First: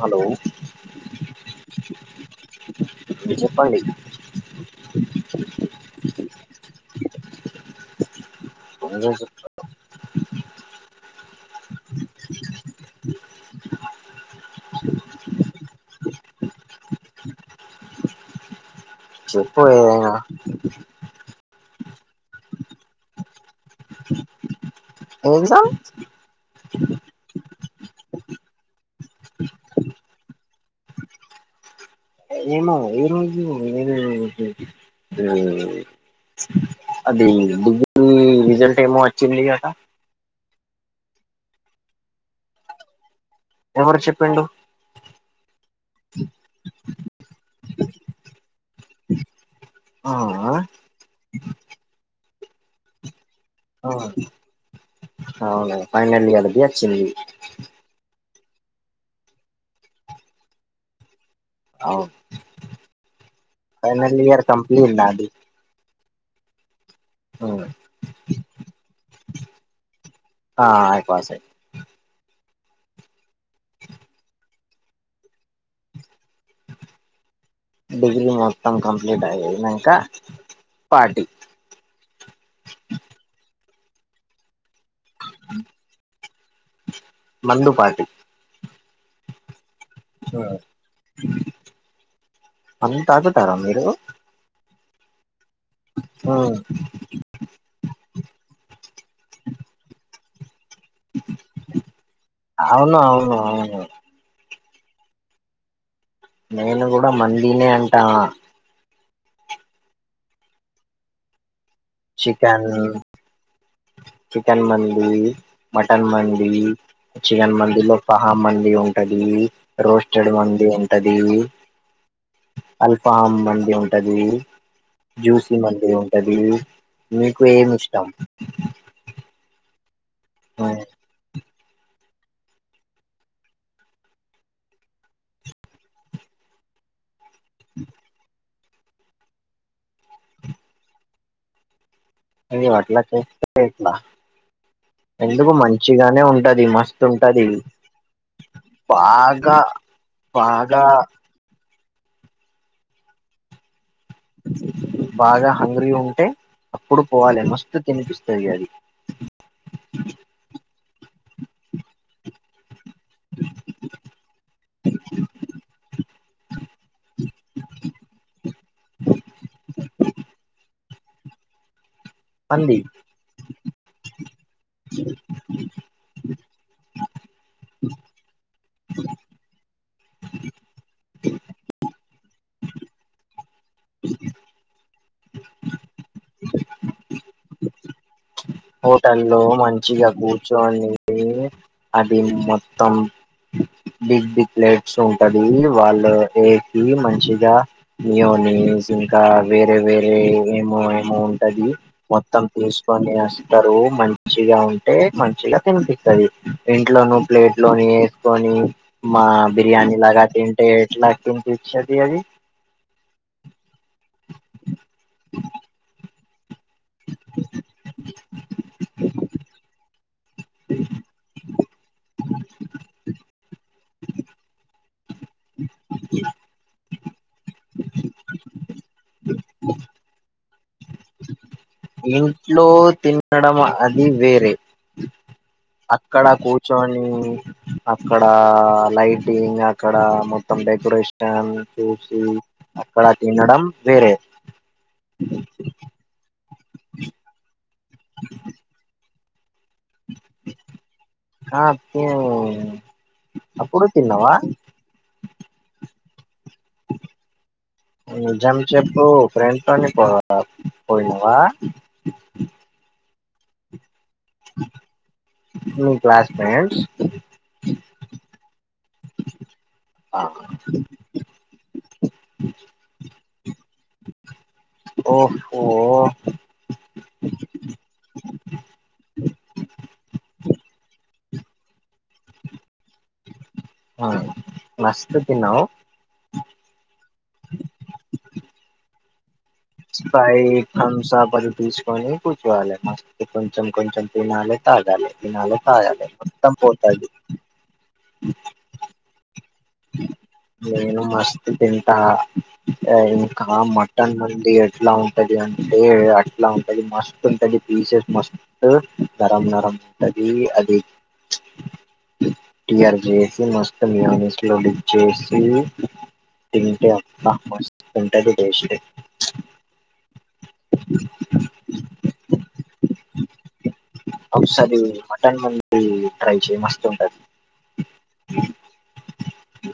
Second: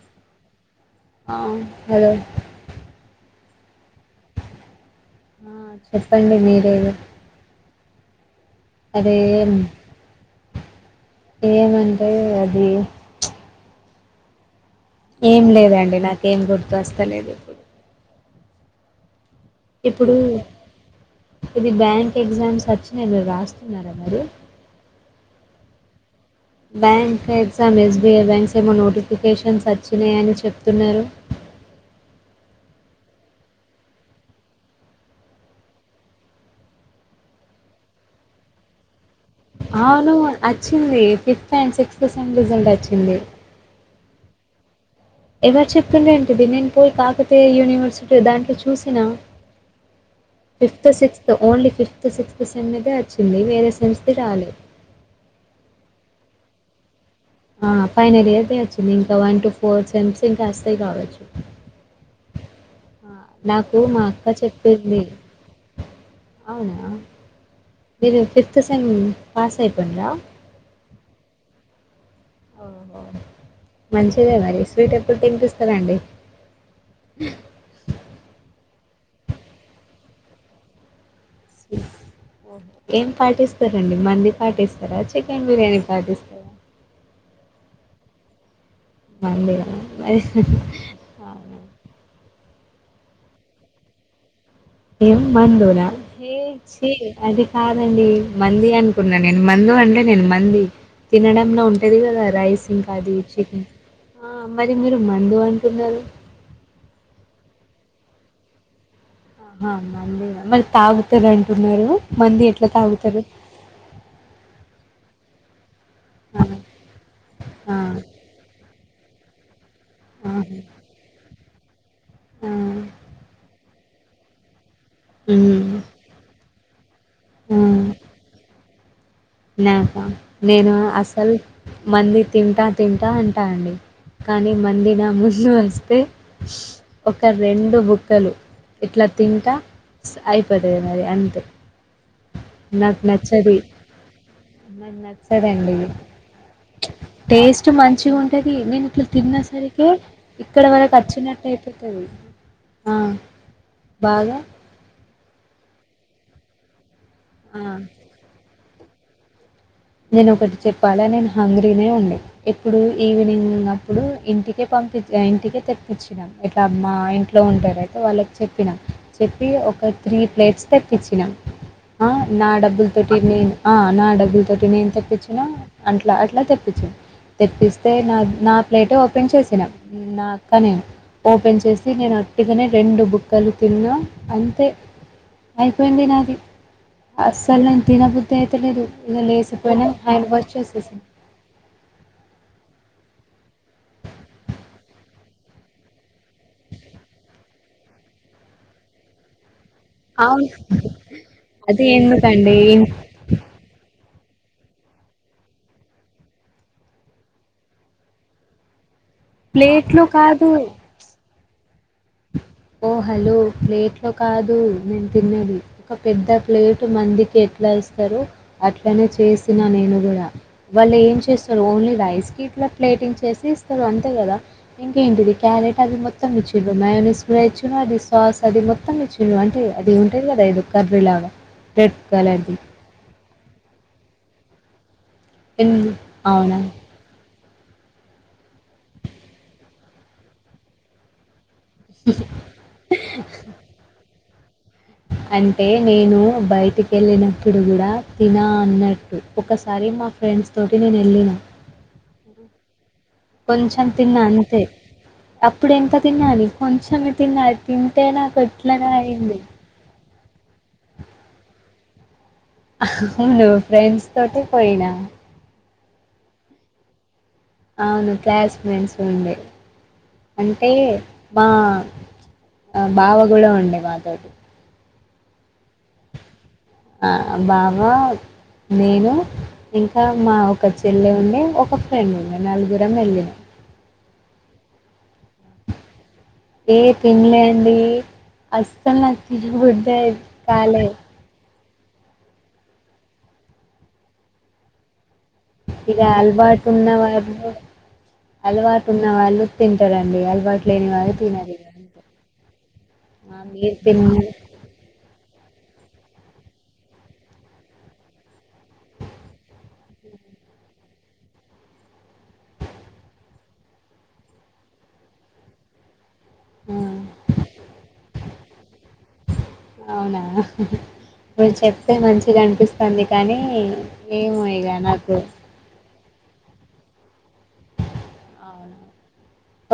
Hello ఆ hello వి చెయప్ప ఆ చెప్పండి మీరే రోజు ఏమంటే అది ఏం లేదండి నాకేం గుర్తు వస్తలేదు ఇప్పుడు చెప్పు ఏదైనా ఇప్పుడు ఇది బ్యాంక్ ఎగ్జామ్స్ వచ్చినయి మీరు రాస్తున్నారా మరి ఒందా బ్యాంక్ ఎ ఎక్సం ఎస్బీఐ బ్యాంక్స్ ఏమో నోటిఫికేషన్స్ వచ్చినాయని చెప్తున్నారు ఏమో ఈరోజు నేను అది డిగ్రీ రిజల్ట్ ఏమో వచ్చింది అట అవును వచ్చింది fifth and sixth sem result వచ్చింది ఎవరు చెప్పిండు ఎవరు చెప్పిండి ఏంటిది నేను పోయి కాకతీ యూనివర్సిటీ దాంట్లో చూసినా ఆ fifth sixth only fifth sixth సేమ్మే వ ఆ అవును ఫైనల్ ది కల్పి వచ్చింది ఆ ఫైనల్ ఏయితే వచ్చింది ఇంకా వన్ టు ఫోర్ సెమ్స్ ఇంకా వస్తాయి కావచ్చు అవును ఆ నాకు మా ఫైనల్ అక్క ఇయర్ కంప్లీట్ చెప్పింది నాది అవునా మీరు ఫిఫ్త్ సెమ్ పాస్ అయిపోందా పాసె ఓహో! మంచిదే మరి స్వీట్ ఎప్పుడు తినిపిస్తరా అండి డిగ్రీ మొత్తం కంప్లీట్ అయ్యినంక పార్టీ ఏం పార్టిస్తారండి మంది పాటిస్తారు చికెన్ బిర్యానీ పాటిస్తారా మందు పార్టీ మందిగావు మన్ తాగుతారా మీరు ఏం మందురా అది కాదండి మంది అనుకున్నా నేను మందు అంటే నేను మ మండి తినడంలో ఉంటది కదా రైస్ అవును అది అవును చికెన్ అవును మరి మీరు మందు అంటున్నారు నేను కూడా మందీనే అంటానా ఆహా మళీ మరి తాగుతను అంటున్నారు మంది ఎట్ల చికెన్ తాగుతారు చికెన్ మంది మటన్ ఆ! మంది చికెన్ ఆ! మందిలో పహా మంది ఉంటు ఉంటది రోస్టెడ్ ఆహా! మంది ఉంటది ఆ! అల్ఫహాం మంది ఉంటది జూసి హ్మ్. మంది ఉంటది మీకు ఆ! ఏమి ఇష్టం నాక నేను అస్సలు మంది తింటా తింటా అంటా అండి కానీ మంది నా ముళ్ళు వస్తే ఒక రెండు బుక్కలు ఇట్లా తింటా అయిపోతది మరి అంతే అది అట్ల చేస్తావ్ ఎట్ల మరి నచ్చదండి ఉంటది మస్తు ఉంటది టేస్ట్ మంచిగ ఉంటది నేను తిన్న బాగా సరికి ఇక్కడ బాగా మనకు వచ్చినట్టటుయితే మ్ ఆ బాగా బాగా హంగ్రీ ఉంటే అప్పుడు పోవాలే ఆ, మస్తు తినిపిస్తుంది అది నేను ఒకటి చెప్పాలా నేను హంగరీనే ఉండే ఇప్పుడు ఈవినింగ్ ఉన్నప్పుడు ఇంటికే పంపిచ ఇంటికే తెప్పించు ఇట్లా మా ఇంట్లో ఉంటారు అయితే వాళ్ళకి చెప్పున చెప్పి ఒక త్రీ ప్లేట్స్ తెప్పించి పెట్టిన ఆ నా మంది డబ్బుల్ తోటి నేన్ ఆ నా డబ్బుల్ అటి నేను తెప్పించిన అట్లా అట్లా తెప్పించా తెప్పిస్తే నా నా ప్లట్ ఓపెన్ చేసినాను నా అక్క నేను ఓపెన్ చేసి నేను ఓట్టుగానే రెండు బుక్కలు తిన్నా అంతే అయిపోయింది నాది అస్సలు నేను తినబద్దు తినబుద్ది అయితలేదు హోటల్లో గలీజ్ మంచిగా కూర్చోని తిని అది ఇది మొత్తం బిగ్ బిక్లెట్స్ ఉంటది వాళ్ళు ఏ మంచిగా నియోనీస్ ఇంకా వేరే వేరే అవును ఏమో ఏమో ఉంటది అది మొత్తం ఎందుకండి తీసుకొని మంచిగా ఉంటే మంచిగా తినిపిస్తుంది ఇంట్లోనుూ ప్లేట్ లోను వేసుకొని మా బిర్యాని ప్లేట్లో లాగా కాదు తింటే ఎట్లా అనిపించిదా అది ఓ హలో ప్లేట్ లో కాదు నేను తిన్నది ఒక పెద్ద ప్లేట్ మందికి ఎట్లా ఇస్తారు అట్లా ఇట్లానే చేసిన నేను కూడా వాళ్ళు ఏం చేస్తారు ఓన్లీ రైస్ కిట్ల ప్లేటింగ్ చేసి ఇస్తారు అంతే కదా ఇంకేంటిది క్యారెట్ అది మొత్తం ఇచ్చిరు మాయొనిస్ ఇచ్చిండు అది సాస్ అది మొత్తం ఇచ్చిండు అంటే అది ఉంటుంది కదా ఎదో కర్రీ లాగా రెడ్ కలర్ది ఇంట్లో తినడం అది వేరే ఎన్ అక్కడ అవునా కూర్చొని అక్కడ లైటింగ్ అక్కడ మొత్తం డెకరేషనల్ చూసి అక్కడ తినడం వేరే అంటే నేను బయటికెళ్ళినప్పుడు కూడా తిన అన్నట్టు ఒకసారి మా ఫ్రెండ్స్ తోటి నేను వెళ్ళిన ఆ తి అప్పుడు కొంచెం తిన్న తిన్నావా అంతే అప్పుడు ఎంత తిన్నాను కొంచమే తిన అది తింటే నాకు అట్లనో అయింది ఆ పోయినవా అవును ఫ్రెండ్స్ తోటే పోయినా మీ క్లాస్ ఫెంట్స్ అవును క్లాస్ మేట్స్ ఉండే అ ఆ మా బావ కూడా ఉండే వాళ్లతోటి ఓహఓ ఆ బావ నేను ఇంకా మా ఒక చెల్లె ఉండే ఒక ఫ్రెండ్ ఉండే నలుగురం వెళ్లినం అ మష్ట తన్నావు ఏ తినలే అండి అసలు నా స్ప్రైట్ థమ్స్ అప్ అవి తీస్ కొని కూర్చోవాలే ప్రిస్ట్ కొంచం కొంచం తినాలే తగలే తినాలే ఇక తాగాలే మొత్తం అలవాటు ఉన్న పోతది వాళ్ళు అలవాటు ఉన్న వాళ్ళు తింటారండి అలవాటు లేని నేను వాళ్ళు మస్ తినరు ఇక తింటా అంతే ఆ, ఇంకా మీరు మటన్ తిన్న మంది ఎట్లా ఉంటంది అంటే అంటే అట్లా ఉంటది మస్ట్ ఉంటది పీసెస్ మస్ట్ నరం నరం ఉంటది అది ఆర్ మ మ డిప్ చేసి ఆ, తింటే అబ్బ మస్త్ ఉంటది టేస్ట్ అవునా మీరు చెప్తే మంచిగ అనిపిస్తుంది కానీ ఏమో ఇక ఔషధి నాకు మటన్ మంజూరి ట్రై చే మస్త ఉంటది అవును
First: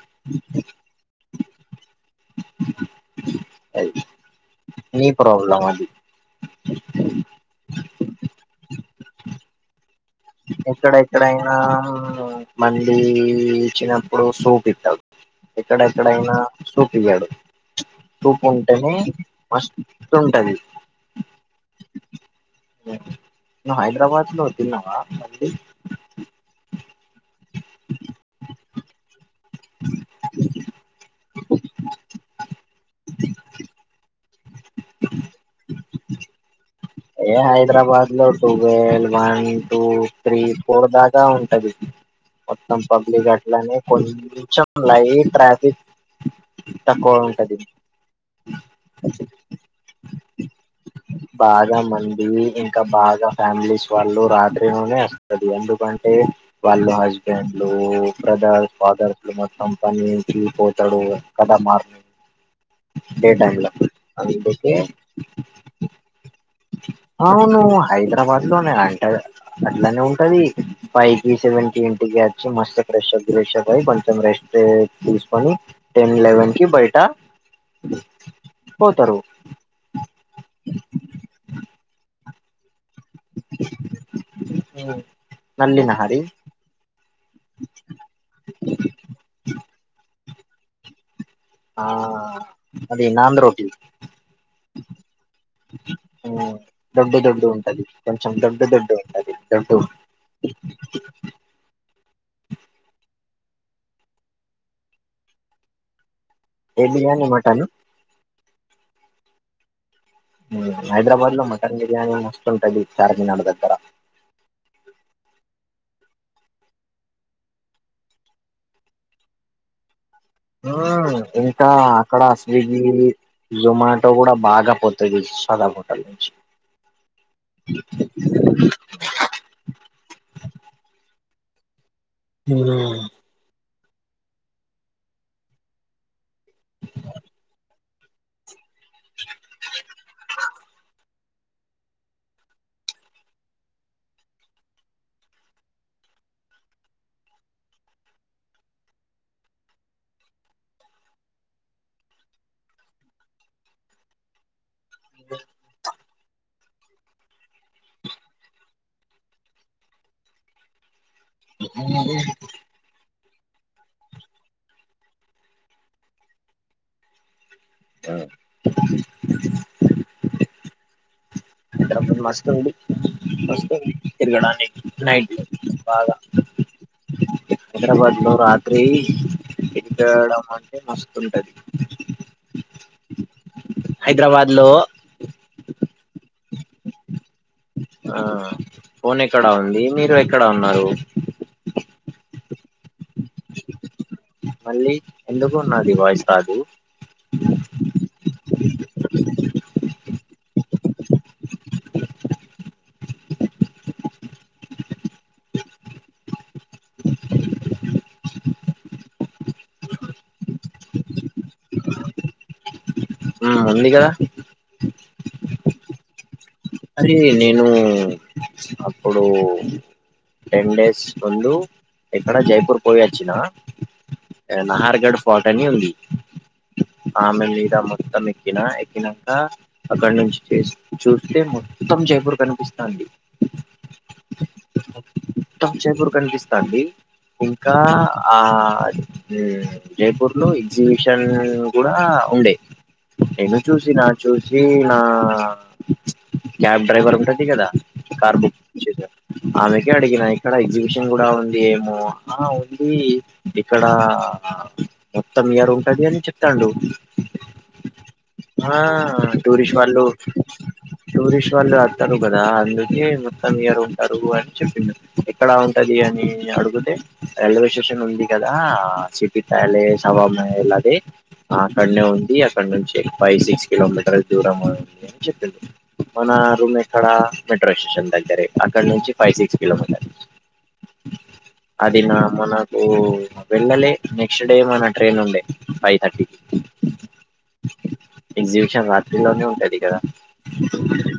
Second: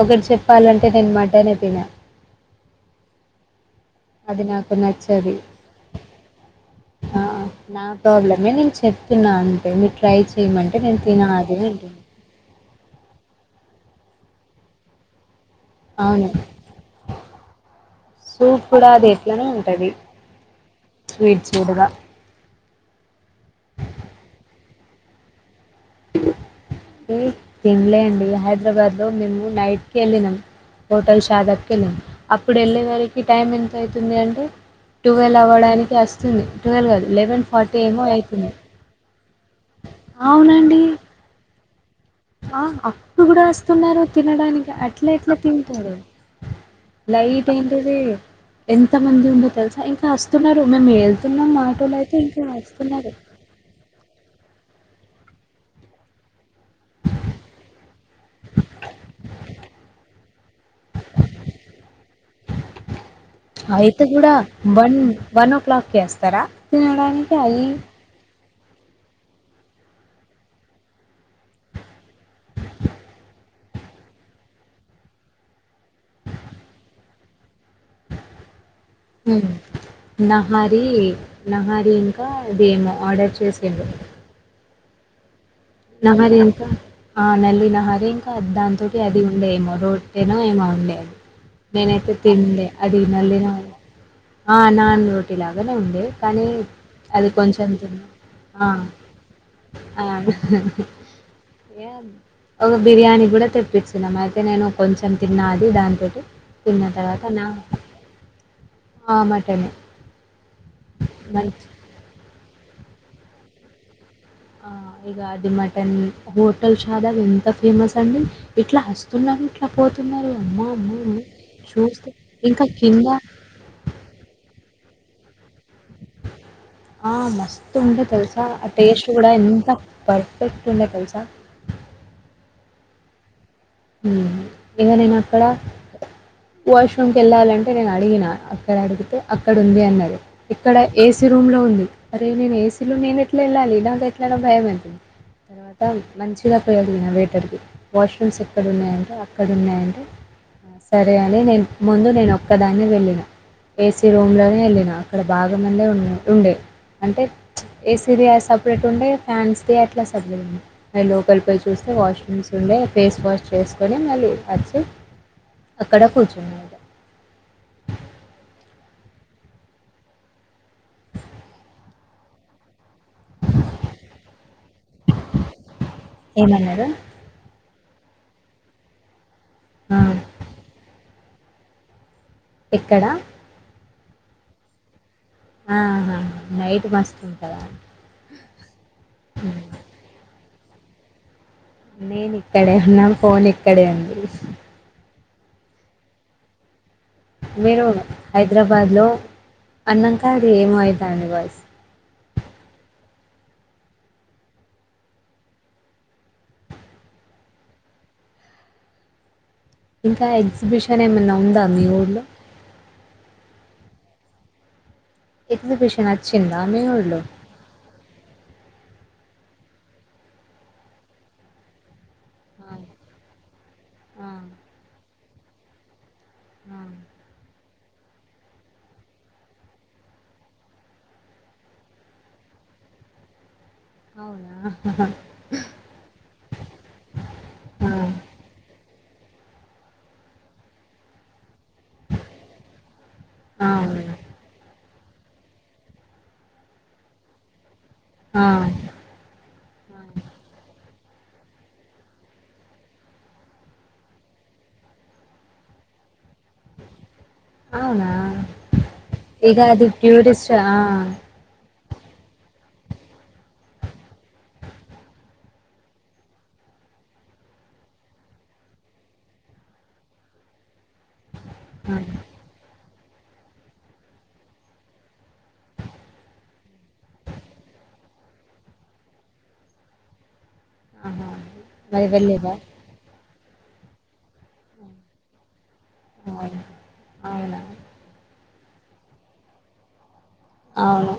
ఒకటి చెప్పాలంటే నేను మటనే తిన అది నాకు నీ నచ్చది ప్రాబ్లం అది ఆ నా ప్రాబ్లమే నేను చెప్తున్నా అంటే ఎక్కడ ఎక్కడైనా మళ్ళీ వచ్చినప్పుడు సూప్ ఇట్టాడు అవును ఎక్కడెక్కడైనా సూప్ ఇగాడు తూపు సూప్ కూడా ఉంటేనే అది ఎట్లనో ఉంటది మస్తు ఉంటది స్వీట్ స్వీట్గా ను హైదరాబాద్ లో వత్తున్నావా అ తింలే అండి హైదరాబాద్ లో మేము నైట్ కే వెళ్ళినాం హోటల్ షాదాబ్ కి వెల్లినం అప్పుడు వెళ్ళేవరి టైం ఎంతయితుంది ట టువెల్వ్ అవ్వడానికి వస్తుంది ట్వెల్వ్ కాదు ఏ లెవెన్ ఫార్టీ ఏమో హైదరాబాద్ లో అయితుంది twelve one two three four దాకా ఉంటది ఆ మొత్తం అప్పుడు పబ్లిక్ కూడా అట్లనే వస్తున్నారు కొంచెం తినడానికి అట్ల లైట్ ఎట్లా ట్రాఫిక్ తింటారు తక్కువ లైట్ ఉంటది ఏంటది ఎంత మంది ఉండే తెలుసా ఇంకా వస్తున్నారు మేము వెళ్తున్నాం బాగా మాటోలు అయితే మంది ఇంక ఇంకా వస్తున్నారు బాగా ఫ్యామిలీస్ వాళ్ళు రాత్రిలోనే వస్తది ఎందుకంటే వాళ్ళు హస్బెండ్లు బ్రదర్స్ ఫాదర్స్లు మొత్తం పనికిపో తడు కద మార్ డే టైంల అంత కూడా వన్ వన్ ఓ క్లాక్కి ఏస్తారా తినడానికి అయి వన్లోనే అంటది అట్లనే ఉంటది ఫైకి సెవెన్కి ఇంటికి వచ్చి మస్తు ఫ్రెష్ అవు ష కొంచెం రెస్ట్ తీసుకొని టెన్ లెవెన్కి బయట అ ఉ నహరి నహరి ఇంకాదేమో ఆర్డర్ చేసిండు అవు నహరి ఇంకా ఆ నల్లు నహరి ఇంకా దాంతోటి అది ఉండేమో రో అంటేనో ఏమో వుండే అది ఆ నేనైతే తిన్లే అది నాన్ నల్లినో రోటీ వాళ ఆ నాన్ రోటీ లాగానే ఉండే కానీ దొడ్డు అది కొంచెం తిన్నా ఆ ఎంట ఏ ఒక బిర్యానీ కూడా తెప్పించినం అయితే నేను కొంచెం తిన్నా అది దానితోటి ఏ తిన్న తర్వాత బిర్యానీ నా మటన్ ఆ మటను హైదరాబాద్ లో మటన్ బిర్యానీ మస్తు ఉంటది చార్మినార్ దగ్గర ఆ ఇగ అది మటన్ హోటల్ షాదా ఎంత ఫేమస్ అండి ఇట్ల వస్తున్నా ఎట్లపో ఆ ఇంకా అక్కడ ఇంకా స్విగీ కింద జొమాటో కూడా బాగా పోత్ సదా మోట్టంచి ఆ మస్తు ఉండే తెలుసా ఆ టేస్ట్ కూడా ఎంత పర్ఫెక్ట్ ఉండే తెలుసా ఉ ఇంగ నేను అక్కడ వాష్ రూమ్ కి వెళ్ళాలంటే నేను అడిగినా ఇక్కడ అడిగితే అక్కడ ఉంది అన్నారు ఇక్కడ ఏ ఏస రూమ్ లో ఉంది అరే నేను ఏసీ లో నేను ఎట్లా వెళ్ళాలి నాకు ఎట్లానాో భయం అంటతుంది తర్వాత మంచిగా పోయాలి నా వేటర్కి వాష్రూమ్స్ అక్కడున్నాయండి అక్కడు ఉన్నాయండి సరే అండి నేను ముందు నేను ఒక్కదాన్ని వెళ్ళిన ఏసీ రూమ్ లోనే వెళ్ళిన అక్కడ బాగ అనే ఉన్నా ఉండే అంటే ఏసీది సపరేట్ ఉండే ఫ్యాన్స్ది అట్లా సపరేట్ ఉండే అడ్ లోకల్ ప చూస్తే వాష్రూమ్స్ ఉండే్ ఫేస్ వాష్ చేసుకొని మళ్ళీ వచ్చి అక్కడ కూర్చున్నా ఆ అ మస్తు ఉడి వ తిరగడానికి నైట్ బాగా ఏమన్నారు హైదరాబాద్ లో రాత్రి ఆ ఎయడం అంటే మస్తుంటది ఎక్కడ హైదరాబాద్ లో ఆ నైట్ మస్తు ఉంటుందా ఆ ఫోన్ ఎక్కడా ఉంది మీరు ఎక్కడ ఉన్నారు నేను ఇక్కడే ఉన్నాను ఫోన్ ఇక్కడే ఉంది మళ్ళీ ఎందుకు ఉన్నది వాయిస్ కాదు మీరు హైదరాబాద్ లో అన్నంక ఏమయితను బస్ ఇంకా ఎగ్జిబిషన్ ఏమైన్నా ఉందా మీ ఊళ్లో ఉంది కదా ఎగ్జిబిషన్ వచ్చిందా మీ అరే ఊర్లో నేను అప్పుడు టెన్ డేస్ ముందు ఇక్కడ ఆ, జైపూర్ పోయి వచ్చిన ఆ, నహార్గఢ ఫర్ట్ అని ఉంది ఆ, ఆమెలి మొత్తం ఎక్కినా ఎక్కినాక అక్కడ నుంచి చూ అదే మొత్తం జైపూర్ కనిపిస్తుా అండి అవునా చైపూర్ కనిపిస్తాండి ఇంకా ఆ జయపూర్ లో ఎగజిబిషన్ కూడా ఉండే నేను ఆ, చూసి అవునా నా చూసి నా క్యాబ్ డ్రైవర్ంటా కదా కార్ ఆ, బుక్ ఆమెకి అడికినా ఇక్కడ ఇ విష కూడా ఉంది ఏమో ఉంది ఇక్కడ మొత్తం ఇయర్ ఉంట అదిం చెప్తాండ అవునా ఇక టూరిస్ట్ అది వాళ్ళు టూరిస్ట్ ఆ, టూరిస్ట్ వాళ్ళు ంటారు కదా అందుకే మొత్తం ఇయరు ఉంటారు అని చెప్పింది ఎక్కడ ఉంటది అని అడిగుతే రైల్వే స్టేషన్ ఉంది కదా సిపి తాయలే సబమ ఎలాది ఆ, అక్కడనే ఉంది అక్కడ నుంచి ఫైవ్ సిక్స్ కిలోమీటర్ల దూరంంది అని చెప్పి మన రూమ్ ఎక్కడ మెట్రో స్టేషన్ దగ్గరే అక్కడ నుంచి ఫైవ్ సిక్స్ కిలోమీటర్ ఆహా. అది మరి నా వెళ్ళేదా మనకు వెళ్ళలే నెక్స్ట్ డే మన ట్రైన్ ఉండే ఫైవ్ థర్టీకి అవును అవునా ఎగ్జిబిషన్ రాత్రిలోనే ఉంటది కదా అవును